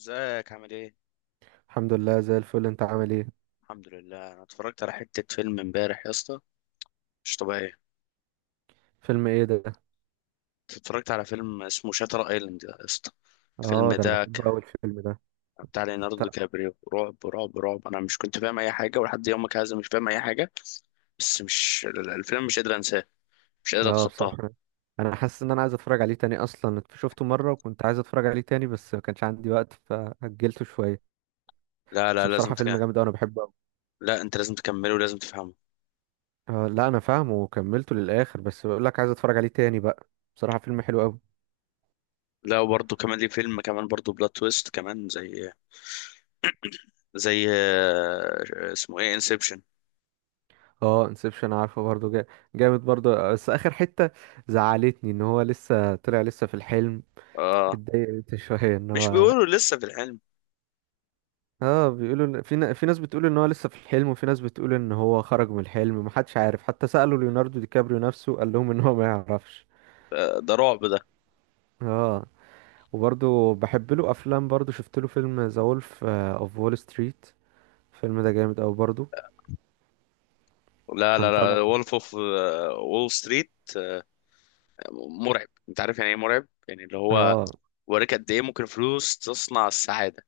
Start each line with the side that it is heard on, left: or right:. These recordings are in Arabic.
left: ازيك؟ عامل ايه؟
right: الحمد لله زي الفل، انت عامل ايه؟
left: الحمد لله، انا اتفرجت على حتة فيلم امبارح يا اسطى. مش طبيعية.
right: فيلم ايه ده؟
left: اتفرجت على فيلم اسمه شاتر ايلاند يا اسطى. الفيلم
right: اه، ده انا
left: ده
right: بحبه قوي الفيلم ده.
left: بتاع ليوناردو دي
right: ط-
left: كابريو، رعب رعب رعب. انا مش كنت فاهم اي حاجة ولحد يومك هذا مش فاهم اي حاجة. بس مش الفيلم مش قادر انساه. مش قادر
right: اه
left: اتخطاه.
right: بصراحة انا حاسس ان انا عايز اتفرج عليه تاني، اصلا شفته مرة وكنت عايز اتفرج عليه تاني بس ما كانش عندي وقت فأجلته شوية.
left: لا
right: بس
left: لا لازم
right: بصراحة فيلم جامد قوي، انا بحبه قوي.
left: لا انت لازم تكمله ولازم تفهمه.
right: آه لا، انا فاهمه وكملته للاخر بس بقول لك عايز اتفرج عليه تاني بقى. بصراحة فيلم حلو قوي.
left: لا وبرضه كمان ليه فيلم كمان برضه بلوت تويست كمان، زي زي اسمه ايه؟ انسبشن.
right: اه انسبشن، عارفه برضو جامد برضو، بس اخر حتة زعلتني ان هو لسه طلع، لسه في الحلم.
left: اه.
right: اتضايقت شوية ان
left: مش
right: هو.
left: بيقولوا لسه في العلم؟
right: اه بيقولوا في ناس بتقول ان هو لسه في الحلم، وفي ناس بتقول ان هو خرج من الحلم، محدش عارف، حتى سألوا ليوناردو دي كابريو نفسه قال لهم ان هو ما يعرفش.
left: ده رعب ده.
right: اه، وبرضه بحب له افلام، برضه شفت له فيلم ذا وولف اوف وول ستريت. الفيلم ده جامد قوي برضه.
left: لا لا
right: كان طالع.
left: لا، وولف اوف وول ستريت مرعب. انت عارف يعني ايه مرعب؟ يعني اللي هو
right: اه
left: وريك قد ايه ممكن فلوس تصنع السعاده.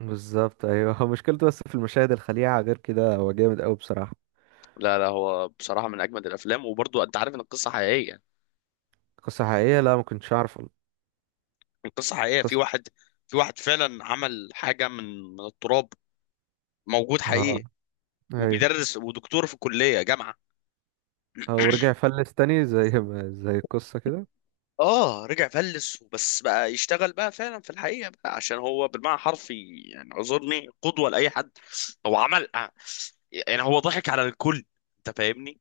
right: بالظبط ايوه. هو مشكلته بس في المشاهد الخليعة، غير كده هو جامد قوي بصراحة.
left: لا لا، هو بصراحه من اجمد الافلام، وبرضو انت عارف ان القصه حقيقيه.
right: قصة حقيقية؟ لا، ما كنتش اعرف.
left: القصه حقيقيه، في
right: قصة.
left: واحد في واحد فعلا عمل حاجه من التراب. موجود
right: اه.
left: حقيقي.
right: ايوه.
left: وبيدرس ودكتور في كليه جامعه.
right: ورجع فلس تاني زي ما زي القصة كده.
left: اه، رجع فلس وبس، بقى يشتغل بقى فعلا في الحقيقه، بقى عشان هو بالمعنى حرفي يعني اعذرني قدوه لاي حد. هو عمل يعني هو ضحك على الكل. انت فاهمني.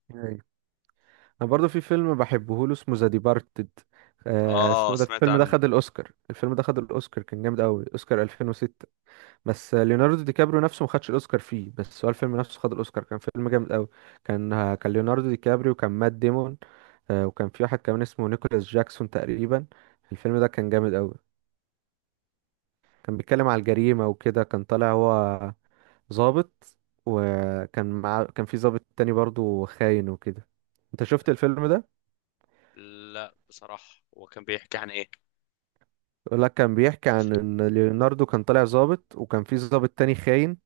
right: انا برضو في فيلم بحبه له، اسمه ذا ديبارتد. آه
left: اه
right: اسمه ده،
left: سمعت
right: الفيلم ده
left: عنه.
right: خد الاوسكار، الفيلم ده خد الاوسكار، كان جامد قوي، اوسكار 2006. بس ليوناردو دي كابريو نفسه ما خدش الاوسكار فيه، بس هو الفيلم نفسه خد الاوسكار. كان فيلم جامد قوي. كان كان ليوناردو دي كابريو، وكان مات ديمون. آه، وكان في واحد كمان اسمه نيكولاس جاكسون تقريبا. الفيلم ده كان جامد قوي. كان بيتكلم على الجريمة وكده. كان طالع هو ضابط، وكان مع كان في ضابط تاني برضو خاين وكده. انت شفت الفيلم ده؟
left: لا بصراحه، هو كان بيحكي عن ايه؟
right: يقول لك كان بيحكي عن ان ليوناردو كان طالع ظابط وكان في ظابط تاني خاين.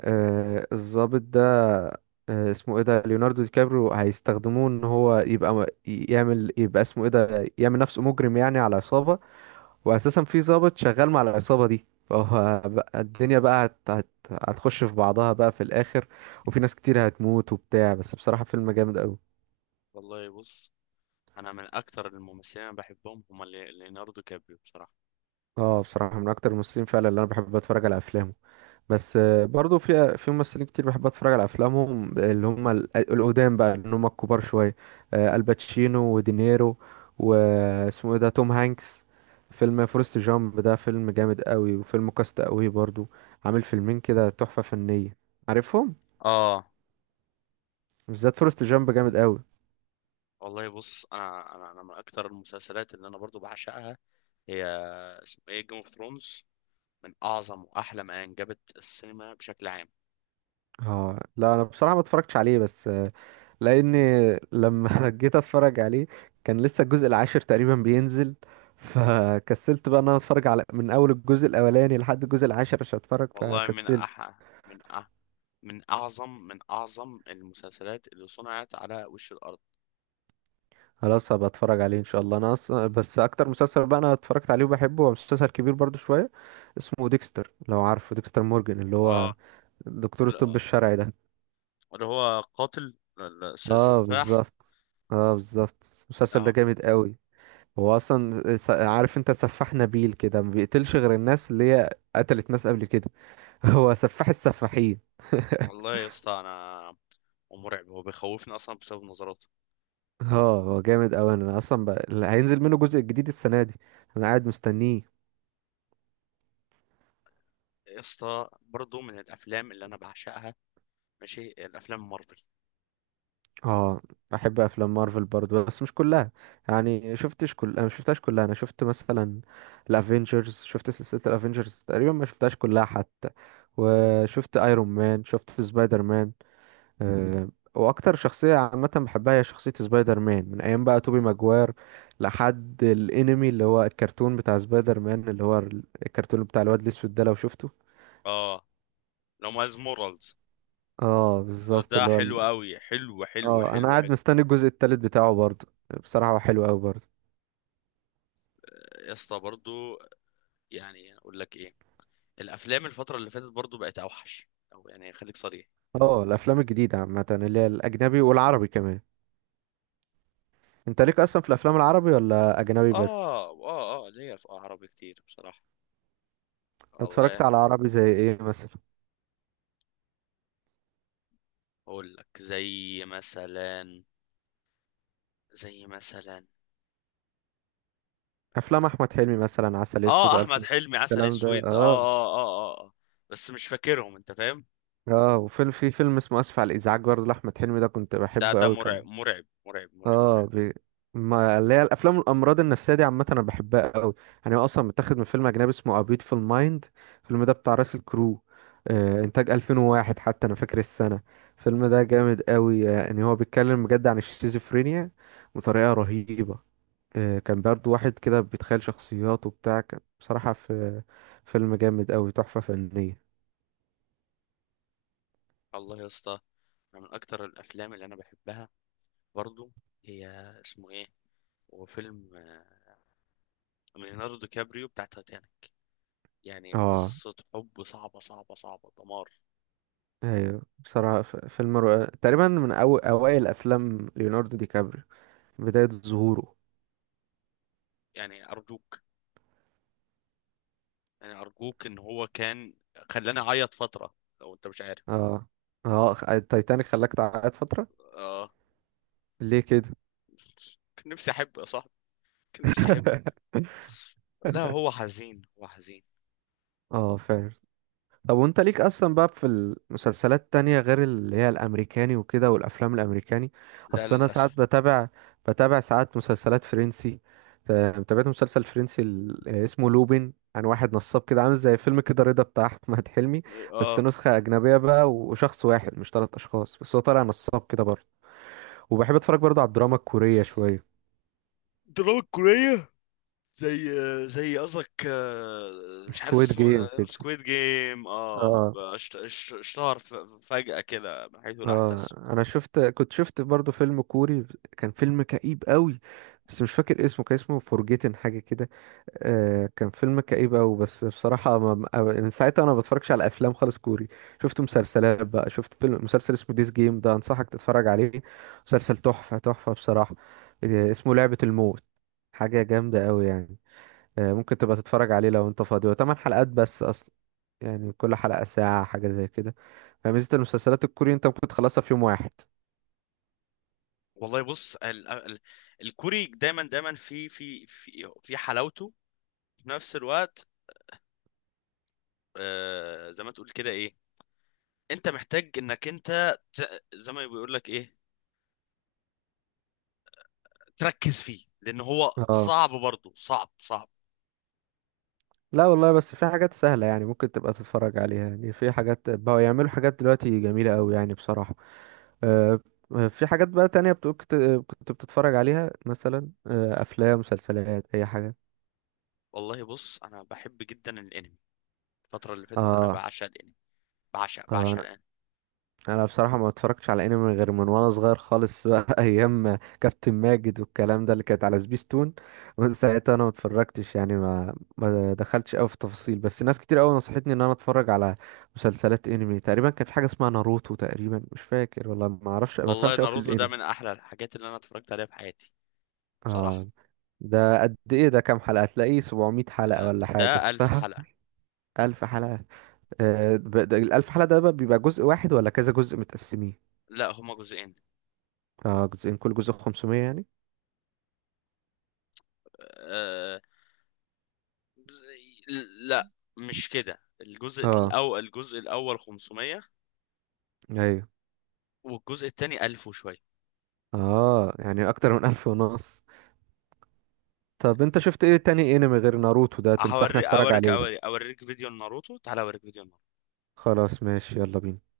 right: آه الظابط ده، آه اسمه ايه ده، ليوناردو دي كابريو، هيستخدموه ان هو يبقى يعمل، يبقى اسمه ايه ده، يعمل نفسه مجرم يعني على عصابة. واساسا في ظابط شغال مع العصابة دي، فهو بقى الدنيا بقى هت هت هتخش في بعضها بقى في الاخر، وفي ناس كتير هتموت وبتاع. بس بصراحة فيلم جامد قوي.
left: والله بص، انا من اكتر الممثلين اللي بحبهم هم ليوناردو كابريو بصراحه.
right: اه بصراحة من اكتر الممثلين فعلا اللي انا بحب اتفرج على افلامه، بس برضو في ممثلين كتير بحب اتفرج على افلامهم، اللي هم القدام بقى، اللي هم الكبار شويه. الباتشينو ودينيرو، واسمه ايه ده توم هانكس. فيلم فورست جامب ده فيلم جامد قوي، وفيلم كاست قوي برضو. عامل فيلمين كده تحفه فنيه. عارفهم؟
left: اه.
right: بالذات فورست جامب جامد قوي.
left: والله بص، انا من اكتر المسلسلات اللي انا برضو بعشقها، هي اسمه ايه، جيم اوف ثرونز. من اعظم واحلى ما انجبت السينما بشكل عام.
right: اه لا، انا بصراحه ما اتفرجتش عليه، بس لاني لما جيت اتفرج عليه كان لسه الجزء العاشر تقريبا بينزل، فكسلت بقى ان انا اتفرج على من اول الجزء الاولاني لحد الجزء العاشر عشان اتفرج،
left: والله من
right: فكسلت.
left: من من أعظم من أعظم المسلسلات اللي صنعت على وش الأرض.
right: خلاص هبقى اتفرج عليه ان شاء الله. انا اصلا بس اكتر مسلسل بقى انا اتفرجت عليه وبحبه، هو مسلسل كبير برضو شوية، اسمه ديكستر. لو عارفه، ديكستر مورجان اللي
left: اه.
right: هو دكتور الطب
left: لا-
right: الشرعي ده.
left: اللي هو قاتل،
right: اه
left: سفاح.
right: بالظبط. اه بالظبط. المسلسل ده
left: اه.
right: جامد قوي. هو اصلا، عارف انت، سفاح نبيل كده، ما بيقتلش غير الناس اللي هي قتلت ناس قبل كده. هو سفاح السفاحين.
left: والله يا اسطى أنا، ومرعب، هو بيخوفني أصلا بسبب نظراته.
right: اه هو جامد قوي انا اصلا هينزل منه جزء جديد السنه دي، انا قاعد مستنيه.
left: يا اسطى برضه من الأفلام اللي أنا بعشقها ماشي، الأفلام مارفل.
right: اه بحب افلام مارفل برضه بس مش كلها، يعني شفتش كل، انا شفتهاش كلها. انا شفت مثلا الافينجرز، شفت سلسله الافينجرز تقريبا، ما شفتهاش كلها حتى. وشفت ايرون مان، شفت سبايدر مان. آه، واكتر شخصيه عامه بحبها هي شخصيه سبايدر مان، من ايام بقى توبي ماجواير لحد الانمي اللي هو الكرتون بتاع سبايدر مان، اللي هو الكرتون بتاع الواد الاسود ده. لو شفته.
left: اه. لو مايلز مورالز،
right: اه بالظبط
left: ده
right: اللي هو
left: حلو قوي، حلو حلو
right: اه انا
left: حلو
right: قاعد
left: حلو.
right: مستني الجزء التالت بتاعه برضه. بصراحه هو حلو قوي برضه.
left: يا اسطى برضه، يعني أقول لك إيه، الأفلام الفترة اللي فاتت برضه بقت أوحش. أو يعني خليك صريح.
right: اه الافلام الجديده عامه، اللي هي الاجنبي والعربي كمان. انت
left: لا.
right: ليك اصلا في الافلام العربي، ولا اجنبي بس؟
left: اه اه اه، ليا في عربي كتير بصراحة.
right: اتفرجت
left: والله
right: على عربي زي ايه مثلا؟
left: اقول لك زي مثلا، زي مثلا.
right: افلام احمد حلمي مثلا، عسل اسود
left: اه،
right: والف
left: احمد حلمي، عسل
right: الكلام ده،
left: اسود، اه
right: اه
left: اه اه اه بس مش فاكرهم، انت فاهم.
right: اه. وفيلم، في فيلم اسمه اسف على الازعاج برضه لاحمد حلمي، ده كنت
left: ده
right: بحبه
left: ده
right: قوي كان.
left: مرعب مرعب مرعب مرعب مرعب.
right: اه ما اللي هي الافلام الامراض النفسيه دي عامه انا بحبها قوي. يعني هو اصلا متاخد من فيلم اجنبي اسمه A Beautiful Mind، الفيلم ده بتاع راسل كرو. آه انتاج 2001، حتى انا فاكر السنه. الفيلم ده جامد قوي. يعني هو بيتكلم بجد عن الشيزوفرينيا بطريقه رهيبه. آه كان برضه واحد كده بيتخيل شخصيات وبتاع، كان بصراحه في، فيلم جامد قوي، تحفه فنيه.
left: الله يا اسطى، أنا من اكتر الافلام اللي انا بحبها برضو، هي اسمه ايه، هو فيلم من ليوناردو كابريو، بتاع تايتانيك. يعني
right: اه
left: قصة حب صعبة صعبة صعبة، دمار.
right: ايوه بصراحة فيلم رائع، تقريبا من اوائل افلام ليوناردو دي كابريو، بداية ظهوره.
left: يعني أرجوك، يعني ارجوك ان هو كان خلاني اعيط فتره، لو انت مش عارف.
right: اه اه، التايتانيك خلاك تعيط فترة؟
left: اه.
right: ليه كده؟
left: كان نفسي احب يا صاحبي، كان نفسي احب. لا هو حزين، هو حزين.
right: اه فعلا. طب وانت ليك اصلا بقى في المسلسلات التانية غير اللي هي الامريكاني وكده والافلام الامريكاني؟
left: لا
right: اصل انا ساعات
left: للاسف.
right: بتابع، ساعات مسلسلات فرنسي. تابعت مسلسل فرنسي اسمه لوبين، عن واحد نصاب كده، عامل زي فيلم كده رضا بتاع احمد حلمي، بس
left: اه،
right: نسخة اجنبية بقى وشخص واحد مش ثلاث اشخاص، بس هو طالع نصاب كده برضه. وبحب اتفرج برضه على الدراما الكورية شوية،
left: دراما كورية؟ زي زي قصدك مش عارف
right: سكويد
left: اسمه،
right: جيم كده.
left: سكويد جيم. اه، اشتهر فجأة كده من حيث لا
right: اه
left: يحتسب.
right: انا شفت، كنت شفت برضو فيلم كوري، كان فيلم كئيب قوي بس مش فاكر اسمه، كان اسمه فورجيتن حاجه كده. آه كان فيلم كئيب قوي. بس بصراحه من ساعتها انا ما بتفرجش على افلام خالص كوري. شفت مسلسلات بقى، شفت فيلم مسلسل اسمه ديس جيم، ده انصحك تتفرج عليه، مسلسل تحفه تحفه بصراحه. آه اسمه لعبه الموت، حاجه جامده قوي يعني. آه ممكن تبقى تتفرج عليه لو انت فاضي، هو 8 حلقات بس اصلا، يعني كل حلقه ساعه حاجه زي كده، فميزة المسلسلات الكوري انت ممكن تخلصها في يوم واحد.
left: والله بص، ال الكوري دايما دايما في حلاوته. في نفس الوقت زي ما تقول كده ايه، انت محتاج انك زي ما بيقول لك ايه، تركز فيه لان هو
right: اه
left: صعب برضه، صعب صعب.
right: لا والله، بس في حاجات سهلة يعني ممكن تبقى تتفرج عليها. يعني في حاجات بقوا يعملوا حاجات دلوقتي جميلة أوي يعني بصراحة. آه في حاجات بقى تانية كنت، بتتفرج عليها مثلا، آه أفلام، مسلسلات، أي حاجة.
left: والله بص، انا بحب جدا الانمي. الفتره اللي فاتت انا
right: اه
left: بعشق الانمي، بعشق
right: آه،
left: الانمي.
right: انا بصراحه ما اتفرجتش على انمي غير من وانا صغير خالص بقى، ايام كابتن ماجد والكلام ده اللي كانت على سبيستون. من ساعتها انا ما اتفرجتش، يعني ما دخلتش قوي في التفاصيل، بس ناس كتير قوي نصحتني ان انا اتفرج على مسلسلات انمي. تقريبا كان في حاجه اسمها ناروتو تقريبا، مش فاكر والله، ما اعرفش، ما
left: والله
right: فهمش قوي في
left: ناروتو ده من
right: الانمي.
left: احلى الحاجات اللي انا اتفرجت عليها في حياتي، بصراحه.
right: اه ده قد ايه؟ ده كام حلقه؟ تلاقيه 700 حلقه ولا حاجه،
left: ده ألف
right: صح؟
left: حلقه.
right: 1000 حلقه. آه ده 1000 حلقة ده بقى بيبقى جزء واحد، ولا كذا جزء متقسمين؟
left: لا، هما جزئين.
right: اه جزئين، كل جزء 500 يعني.
left: آه، جزء- لا مش كده، الجزء
right: اه
left: الاول، الجزء الاول 500،
right: ايوه.
left: والجزء الثاني 1000 وشويه.
right: اه يعني اكتر من 1500. طب انت شفت ايه تاني انمي غير ناروتو ده تنصحني
left: هوريك
right: اتفرج
left: اوريك
right: عليه؟
left: اوريك اوريك فيديو، ناروتو، تعالى اوريك فيديو.
right: خلاص ماشي، يلا بينا.